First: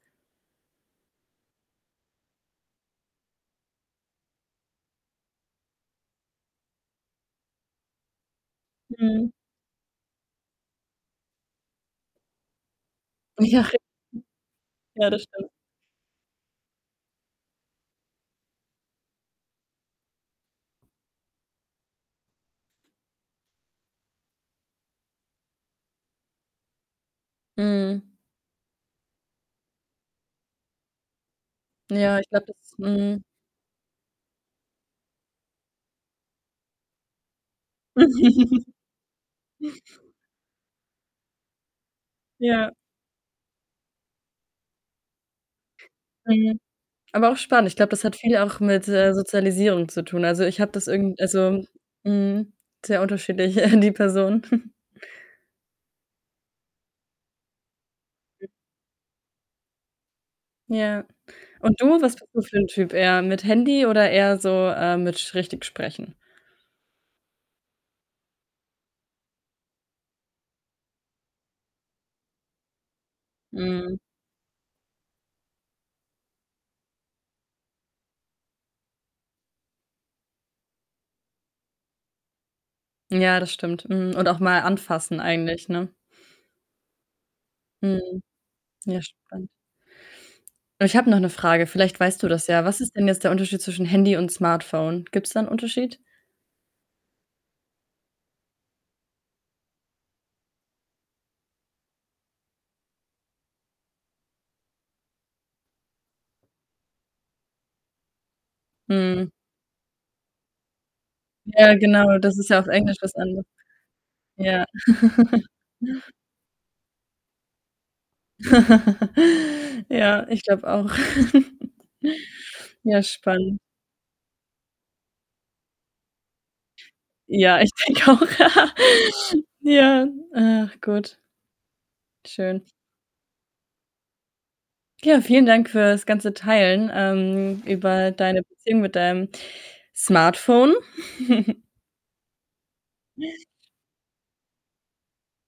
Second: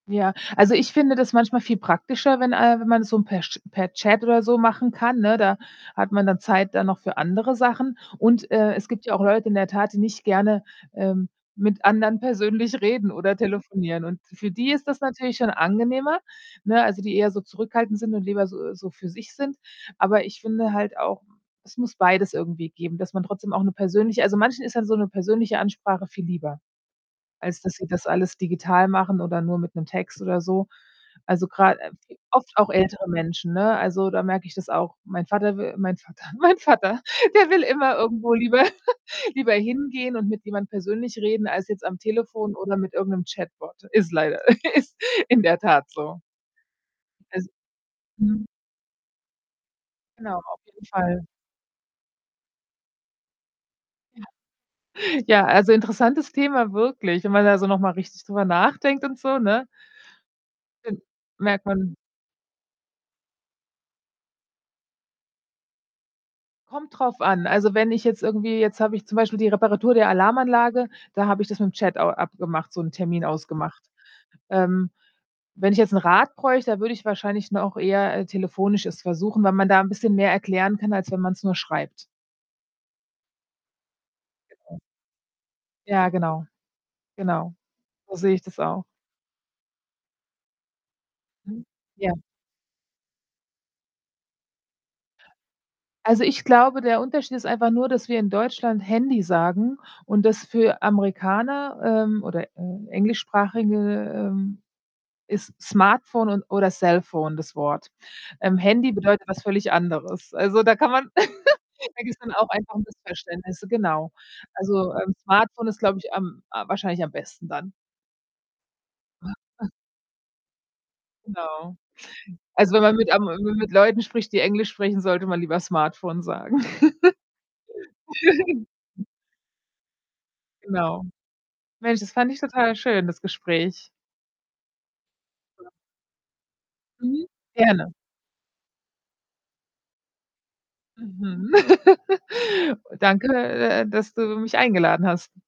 Ja, also, ich finde das manchmal viel praktischer, wenn, äh wenn man es so per Sch per Chat oder so machen kann, ne? Da hat man dann Zeit dann noch für andere Sachen. Und, äh, es gibt ja auch Mhm. Leute in der Tat, die nicht gerne, ähm, mit anderen persönlich reden oder Ja, richtig. telefonieren. Und für die ist das Ja, das natürlich stimmt. schon angenehmer, ne? Also, die eher so zurückhaltend sind und lieber so so für sich sind. Aber ich finde halt auch, äh, es muss beides irgendwie geben, dass man trotzdem auch 'ne persönliche also, manchen ist dann so 'ne persönliche Ansprache viel lieber, als dass sie das Mhm. alles digital machen oder nur mit 'nem Text oder so. Also, grad äh, vi Ja, ich glaube, oft auch das ältere mhm. Menschen, ne? Also, da merke ich das auch. Mein Vater w mein Vater mein Vater, der will immer irgendwo lieber lieber hingehen und mit jemand persönlich reden als jetzt am Telefon Ja. oder mit irgend 'nem Chatbot. Ist leider ist in der Tat so. Mhm. Aber auch Also spannend. Ich glaube, das hat viel mhm. auch mit, äh, Sozialisierung zu tun. Genau, Also, auf ich habe jeden das irgend Fall. also mhm, sehr unterschiedlich die Ja. Personen. Ja, also, interessantes Thema, wirklich, und wenn man da so noch mal richtig drüber [unintelligible] nachdenkt und so, ne? Ja. [unintelligible] merkt Und man du, was bist du für 'n Typ? Eher mit Handy oder eher so, äh, mit, sch richtig sprechen? Kommt darauf an. Also, wenn ich jetzt irgendwie jetzt habe ich zum Beispiel die Reparatur der Alarmanlage, da habe ich das mit dem Chat a abgemacht, so 'n Termin ausgemacht. Mhm. Ähm, wenn ich jetzt 'n Rat bräuchte, da würde ich wahrscheinlich noch eher, äh, telefonisch es versuchen, weil man da 'n bisschen mehr erklären kann, als wenn man es nur schreibt. Ja, das stimmt. Mhm und auch mal Genau. anfassen eigentlich, ne? Ja genau. Genau, so Mhm. sehe ich das auch. Ja, spannend. Ich habe noch 'ne Mhm, Frage, vielleicht ja. weißt du das ja. Was ist denn jetzt der Unterschied zwischen „Handy“ und „Smartphone“? Gibt's da 'n Unterschied? Also, ich glaube, der Unterschied ist einfach nur, dass wir in Deutschland „Handy“ sagen und das für Amerikaner, ähm, oder, äh, Englischsprachige, ähm, ist „Smartphone“ und oder „Cellphone“ das Wort. Ähm, „Handy“ bedeutet Mhm. etwas völlig anderes. Also, da kann man Ja, da genau, geht's dann das auch ist ja auf einfach um Englisch was ander Missverständnisse, genau. ja. Also, ähm, Smartphone ist, glaube ich, am äh, wahrscheinlich am besten dann. [unintelligible] Ja, ich glaube auch. Genau. Also, wenn man Ja, mit am m spannend. mit Leuten spricht, die Englisch sprechen, sollte man lieber „Smartphone“ sagen. Ja, ich denke auch. Ja, ach Genau. gut. Mensch, das fand ich Schön. total schön, das Gespräch. Ja, vielen Dank Ja. fürs ganze Teilen, Mhm, ähm, gerne. über deine Beziehung mit deinem Smartphone. Mhm. Danke, äh äh, dass du mich eingeladen hast.